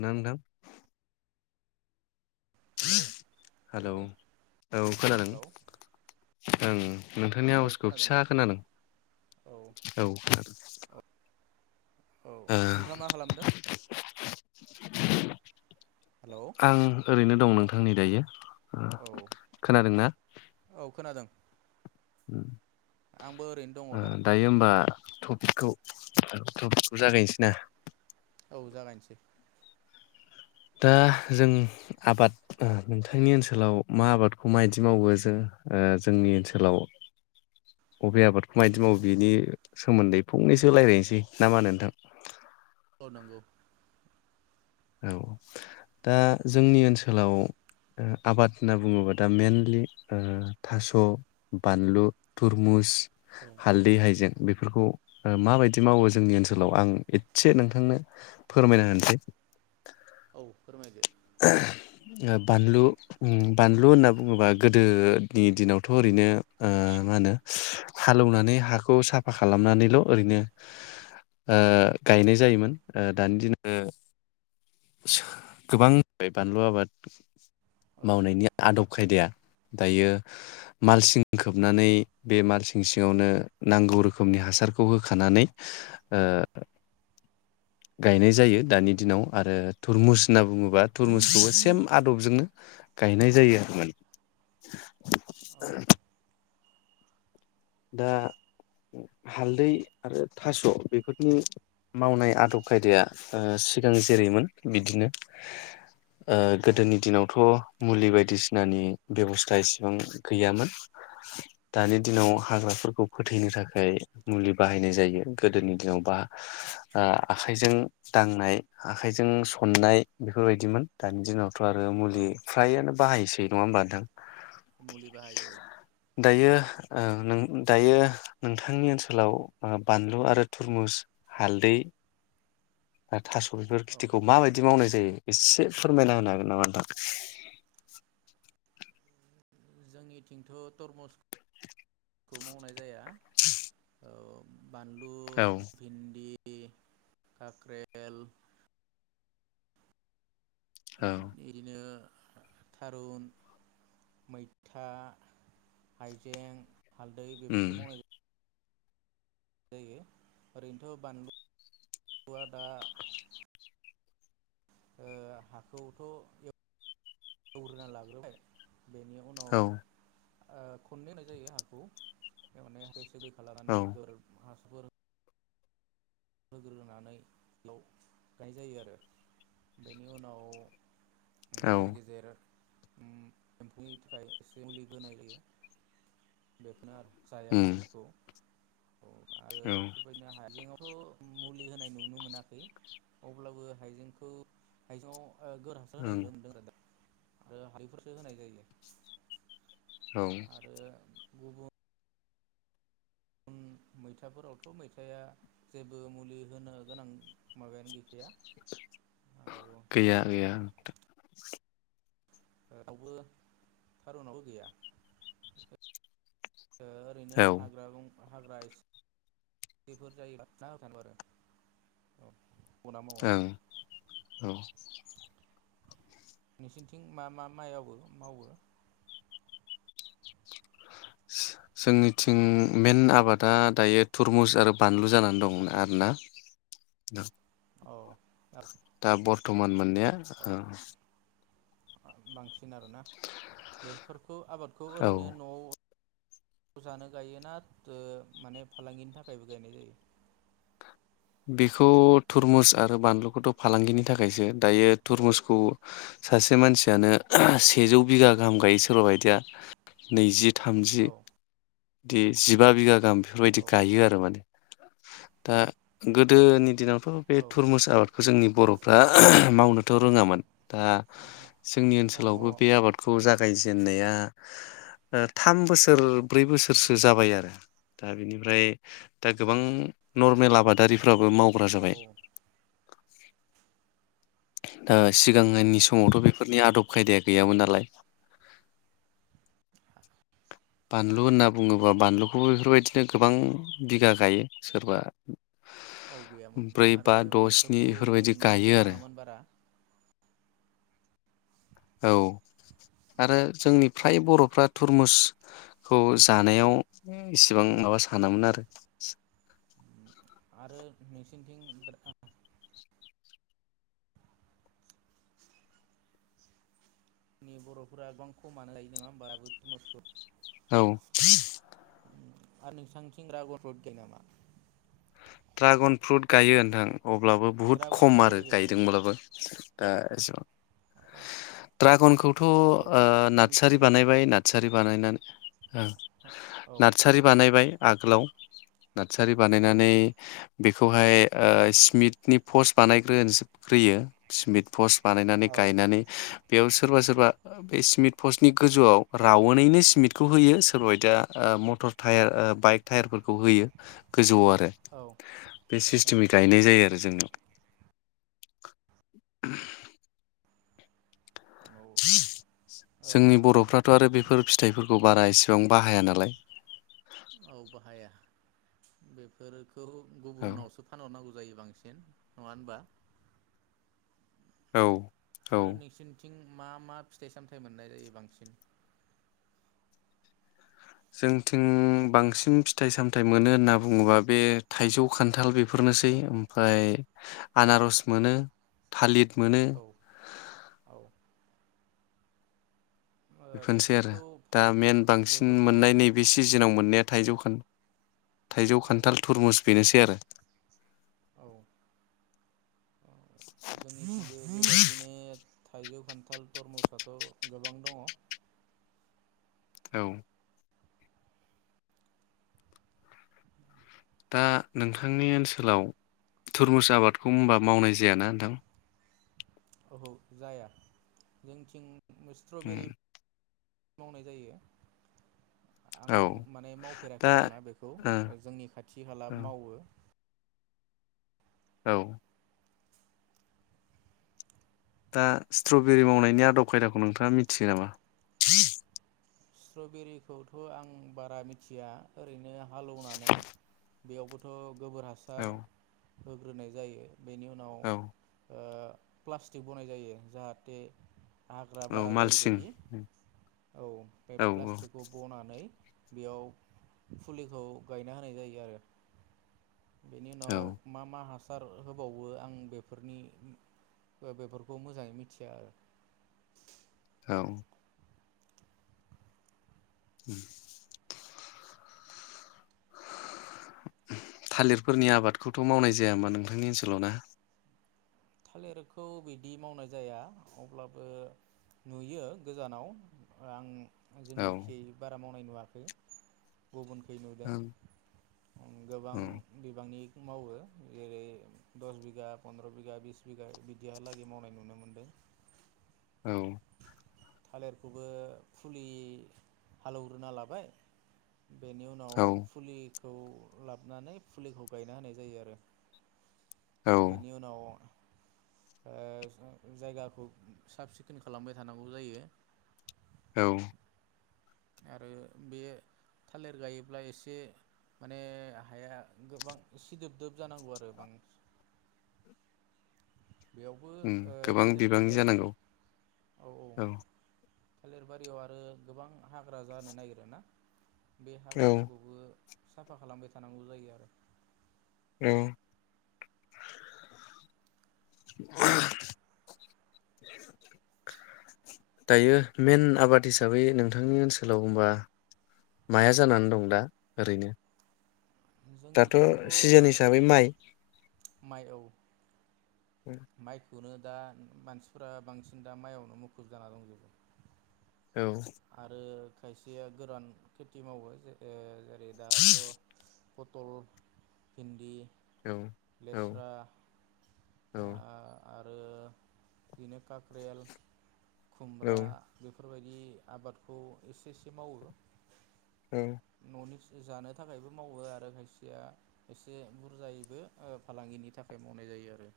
नां नोंथां? Hello hello औ खोनादों। हेलौ ओं। नोंथांनि औ आवासखौ खोनादों ना फिसा खोना दों। औ औ औ नोंथाङा मा खालामदों? हेलौ आं ओरैनो दं नोंथां। आंनि दायो। औ खोनादोंना। औ खोनादों आंबो ओरैनो दङ दा उम। दायो होमबा। टपिकखौ टपिकखौ जागायनोसै ना। औ जागायनोसै। दा जों आबाद ओ नोंथांनि ओनसोलाव मा आबादखौ माबायदि मावो जों ओ जोंनि ओनसोलाव बबे आबादखौ मायदि मावो बिनि सोमोन्दै फंनैसो रायज्लायनोसै नामा होनो नोंथां। औ नंगौ। औ दा जोंनि ओनसोलाव आबाद होनना बुङोबा दा मेनलि सो थास बानलु थुरमुस। औ हालदै हाइजें। बेफोरखौ माबायदि मावो जोंनि ओनसोलाव आं एसे नोंथांनो फोरमायना होनोसै। औ फोरमायदो। बानलु उम बानलु होनना बुङोबा गोदोनि दिनावथ ओरैनो। ओ मा होनो। हालेवनानै हाखौ साफा खालामनानैल ओरैनो ओ गायनाय जायोमोन दानि दिनाव ओ गोबां। बेाय बानलु आबाद। औ मावनायनि आदब। उ खायदाया दायो मालसिं खोबनानै बे माल सिं सिङावनो नांगौ रोखोमनि हासारखौ होखानानै। गायनाय जायो दानि दिनाव आरो थुरमुस होनना बुङोब्ला। बा थुरमुसखौबो सेम आदबजोंनो। गायनाय जायो आरो मान। [unintelligible] औ दा हालदै आरो थास बेफोरनि मावनाय आदब खायदाया ओ सिगां जेरैमोन बिदिनो। ओ औ गोदोनि दिनावथ मुलि बायदिसिनानि बेबस्था इसेबां गैयामोन। दानि औ दिनाव फोरखौ फोथैनो थाखाय मुलि बाहायनाय जायो गोदोनि दिनाव बा ओ आखाइजों दांनाय आखाइजों सननाय बेफोरबायदिमोन दानि दिनाव आरो औ मुलि फ्रायानो बाहायसै। नङा होनबा नोंथां? मुलि बाहायो औ। दायो ओ नों दायो नोंथांनि ओनसोलाव बानलु आरो थुरमुस हालदै आरो थास' बेफोर औ खिथिखौ माबायदि मावनाय जायो? एसे फोरमायना होनो हागोन नामा नोंथां? जोंनिथिंथ टरमुसखौ मावनाय जाया ओ बानलु, औ भिन्दि काक्रेल। औ बिदिनो थारुन, मैथा, हाइजें। हालदै उम बेफोरखौ मावनाय जा जायो ओरैनोथ' बानलुआ दा ओ हाखौथ' ए एवग्रोना लाग्रोबाय बेनि उनाव औ ओ खननै होनाय जायो हाखौ [unintelligible] हा औ लानानै [unintelligible] [unintelligible] होग्रोनानै लाव [inaudible] नाय जायो आरो, बेनि उनाव औ गेजेर गेजेर उम्म एम्फौनि थाखाय एसे मुलि होनाय जायो बेखौनो आर जाया उम बिलफोरखौ अ आरो औ बेफोरबायदिनो हायजेंङावथ' मुलि होनाय नुनो मोनाखै, अब्लाबो हाइजेंखौ हाइजेंआव ओ [unintelligible] आरो ओं [unintelligible] फोरसो होनाय जायो। औ आरो गुबु उम्म मैथाफोरावथ' मैथाया जेबो मुलि होनो गोनां माबायानो गैख गैया आरो गैया नोंथां। रावबो थारुनावबो गैया। ओ ओरैनो औ हाग्रा बं हाग्रा इसि [unintelligible] बेफोर जायोबा जा होनांगौ आरो। गना मावा ओं औ। [unintelligible] नोसोरनिथिं मा मा माइआवबो मावो? जो-जोंनिथिं मेन आबादा दायो थुरमुस आरो बानलु जानानै दं आरोना। औ आ दा बर्तमान मो [unintelligible] अ बांसिन [unintelligible] आरोना बेफोर खौ आबादखौ औ ओरैनो न'आव खौ जानो गायोना ओ माने फालांगिनि थाखायबो गायनाय जायो? बेखौ थुरमुस आरो बानलुखौथ' फालांगिनि थाखायसो, दायो थुरमुसखौ सासे मानसियानो सेजौ बिगा गाहाम गायो, सोरबा बायदिया नैजि थामजि औ दे जिबा बिघा गाहाम बेफोरबायदि औ गायो आरो माने। दा गोदोनि दिनाव बे औ थुरमुस आबादखौ जोंनि बर'फ्रा मावनो थ' रोङामोन। दा जोंनि औ ओनसोलावबो मावा बे माने आबादखौ जागायजे दोननाया ओ थाम बोसोर ब्रै बोसोरसो जाबाय आरो दा बिनिफ्राय दा गोबां नर्मेल आबाद दारि फोराबो मावग्रा औ जाबाय। दा सिगांनि समावथ' बेफोरनि आदब खायदाया औ गैयामोन नालाय बानलु होनना बुङोबा बानलुखौबो बेफोरबायदिनो गोबां बिगा गायो सोरबा औ गैयामोन ब्रै आरो बा द' स्नि बेफोरखौ जों बेफोरबायदि नुनोबो गायो आरो थाङामोन बारा। औ आरो जोंनि फ्राय बर'फ्रा थुरमुस खौ जानायाव इसिबां माबा सानामोन आरो। [inaudible] आरो नोंसिनिथिं [unintelligible] नि बर'फोरा गोबां खमानो लायो नङा होमबा दाबो थरमुसखौ। औ आरो नोंसांथिं रागर फोद दो नामा? ड्रागन फ्रुट गायो नोंथां। अब्लाबो बुहुद ड्रागनखौ खम आरो बोरै गायनाय जायो गायदोंब्लाबो दा एस औ ड्रागनखौथ' ओ औ नों नारसारि मिथियो दा बानायबाय नारसारि बानायनानै औ नार्सारि बानायबाय आगोलाव नारसारि औ बानायनानै बेखौहाय ओ सिमिटनि पस्ट बानायग्रोनोज ग्रोयो सि्मिट पस्ट बानायनानै औ गायनानै बेयाव सोरबा सोरबा बे सिमिन्ट पस्टनि गोजौआव रावोनैनो सिमिन्टखौ होयो सोरबा दा मटर टायार बाइक टायारफोरखौ होयो गोजौआव आरो औ बे ओ औ सिस्टेमै गायनाय जायो आरो जोंनाव [inaudible] जोंनि बर'फ्राथ' आरो बेफोर फिथाइफोरखौ बारा एसेबां बाहाया नालाय औ बाहाया बेफोर औ गुबुनावसोानहरनांगौ जायो बांसिन नङा हबा औ औ आरो नोंसिोरनिथिं मा मा फिथाइ सामथायाइ मोननाय जायो बांसिन जोंथिं बांसिन फिथाइ सामथायाइ मोनो होनना बुङोबा बे थाइजौ खान्थाल बेफोरनोसै ओमफ्राय आनारस मोनो थालिर मोनो औ औ बेफोरनोसै आरो बेफोरखौ दा फाला मेन बांसिन बेफोरखौ मोननाय नैबे सिजोनाव मोननाया थाइजौखान थाइजौ औ खान्थाल थुरमुस बेनोसै आरो औ जोंनिथिंबो बेबायदिनो थाइजौ खान्थाल थरमुसाथ' गोबां दङ औ दा नोंथांनि ओनसोलाव थुरमुस आबादखौ होनबा मावनाय जायाना नोंथां औओहौ जाया जोंथिं स्ट्रबेरि मावनाय जायो आं औ माने दा मावफेराखै आरोोना बेखौ जोंनि खाथि खाला ओ औ मावो औ दा स्ट्रबेरि मावनायनि आदब खायदाखौ नोंथाङा मिथियो नामा स्ट्रबेरिखौथ' आं बारा मिथिया ओरैनो हालेवनानै बेयावबोथ' गोबोर औ हासार होग्रोनाय जायो। बेनि उनाव औ ओ प्लास्टिक बनाय जायो जाहाथे हाग्रा औ बारा मालसिं जायबायदि औ बे औ औ प्लास्टिकखौ बनानै बेयाव फुलिखौ गायना होनाय जायो आरो बेनि औ उनाव मा मा हासार सार होबावो आं बेफोरनि बेफोरखौ मोजाङै मिथिया आरो औ [inaudible] थालिरफोरनि आबादखौथ' मावनाय जायाामा नोंथांनि ओनसोलाव ना? थालिरखौ बिदि मावनाय जाया अब्लाबो नुयो गोजानाव आं औ जोंनिखि बारा माव नुवाखै। गुबुनखै औ नुदों ओम गोबां बिबांनि मावो जेरै दस बिगा फन्द्र बिगा बिस बिगा बिदिहालागै मावनाय नुनो मोनदों। औ थालिरखौबो फुलि, हालौग्रोना लाबाय। बेनि उनाव औ फुलि खौ लाबोनानै फुलिखौ गायना होनाय जायो आरो औ बेनि उनाव ओ जायगाखौ साब सिखोन खालामबाय थानांगौ जायो। औ आरो बे थालिर गायोब्ला एसे माने हाया गोबां सिदोबदोब जानांगौ आरो बांसिन बेयावबो उम गोबां गेजेर बिबांनि गेजेर जानांगौ औ औ थालिर बारियाव आरो गोबां हाग्रा जानो नागिर ना। बे औ हाग्राफोरखौबो साफा खालामबाय थानांगौ जायो आरो औ दायो मेन आबाद हिसाबै नोंथांनि ओनसोलाव होनबा माया जानानै दं दा ओरैनो? दाथ जोंनिथिंथ' सिजोन बां हिसाबै माइ। माइ खौनो दा मानसिफोरा बांसिन दा माइआवनो मुखुब जाना दंजोबो। औ आरो खायसेया गोरान खेथि मावो। ए दाथ पटल, भिन्दि औ औ लेस्रा आ आद ओ बिनो काक्रेयाल खुमब्रा बेफ फोरबायदि आबादखौ एसे एसे मावो। ओं खननैसो जानो थाखायबो मावो आरो खायसेया खायसे बुरजायैबो फालांगिनि थाखाय मावनाय जायो आरो।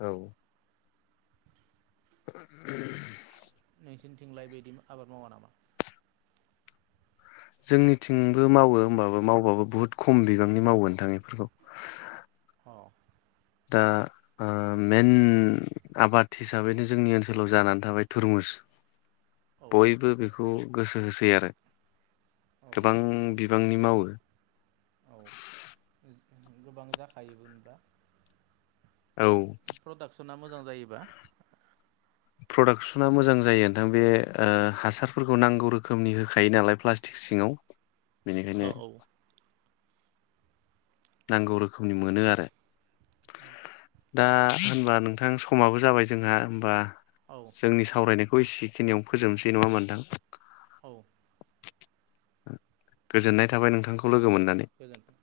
औ [unintelligible] खिनथिंलाय बायदि आबाद मावा नामा? जोंनिथिंबो मावो होमबाबो मावबाबो बुहुत खम बिबांनि मावो ओनथां बेफोरखौ अ दा ओ मेन आबाद हिसाबैनो जोंनि ओनसोलाव जानानै थाबाय थुरमुस। औ बयबो बे खौ गोसो होसै आरो। औ गोबां बिब रांनि मावो। औ गोबां जाखायोबोमोनबा। औ। सोना मोजां जायोबा। प्रडाक्सना मोजां जायो नोंथां बे ओ हासारफोरखौ नांगौ रोखोमनि होखायो नालाय प्लास्टिक सिङाव। औ बेनिखायनो। औ नांगौ रोखोमनि मोनो आरो। दा होनबा नोंथां समाबो जाबाय जोंहा होमबा औ जोंनि सावरायनायखौ एसेखिनियाव फोजोबनोसै नङा होमबा नोंथां? औ। गोजोननाय थाबाय नोंथांखौ लोगो मोन गोजोन्थों।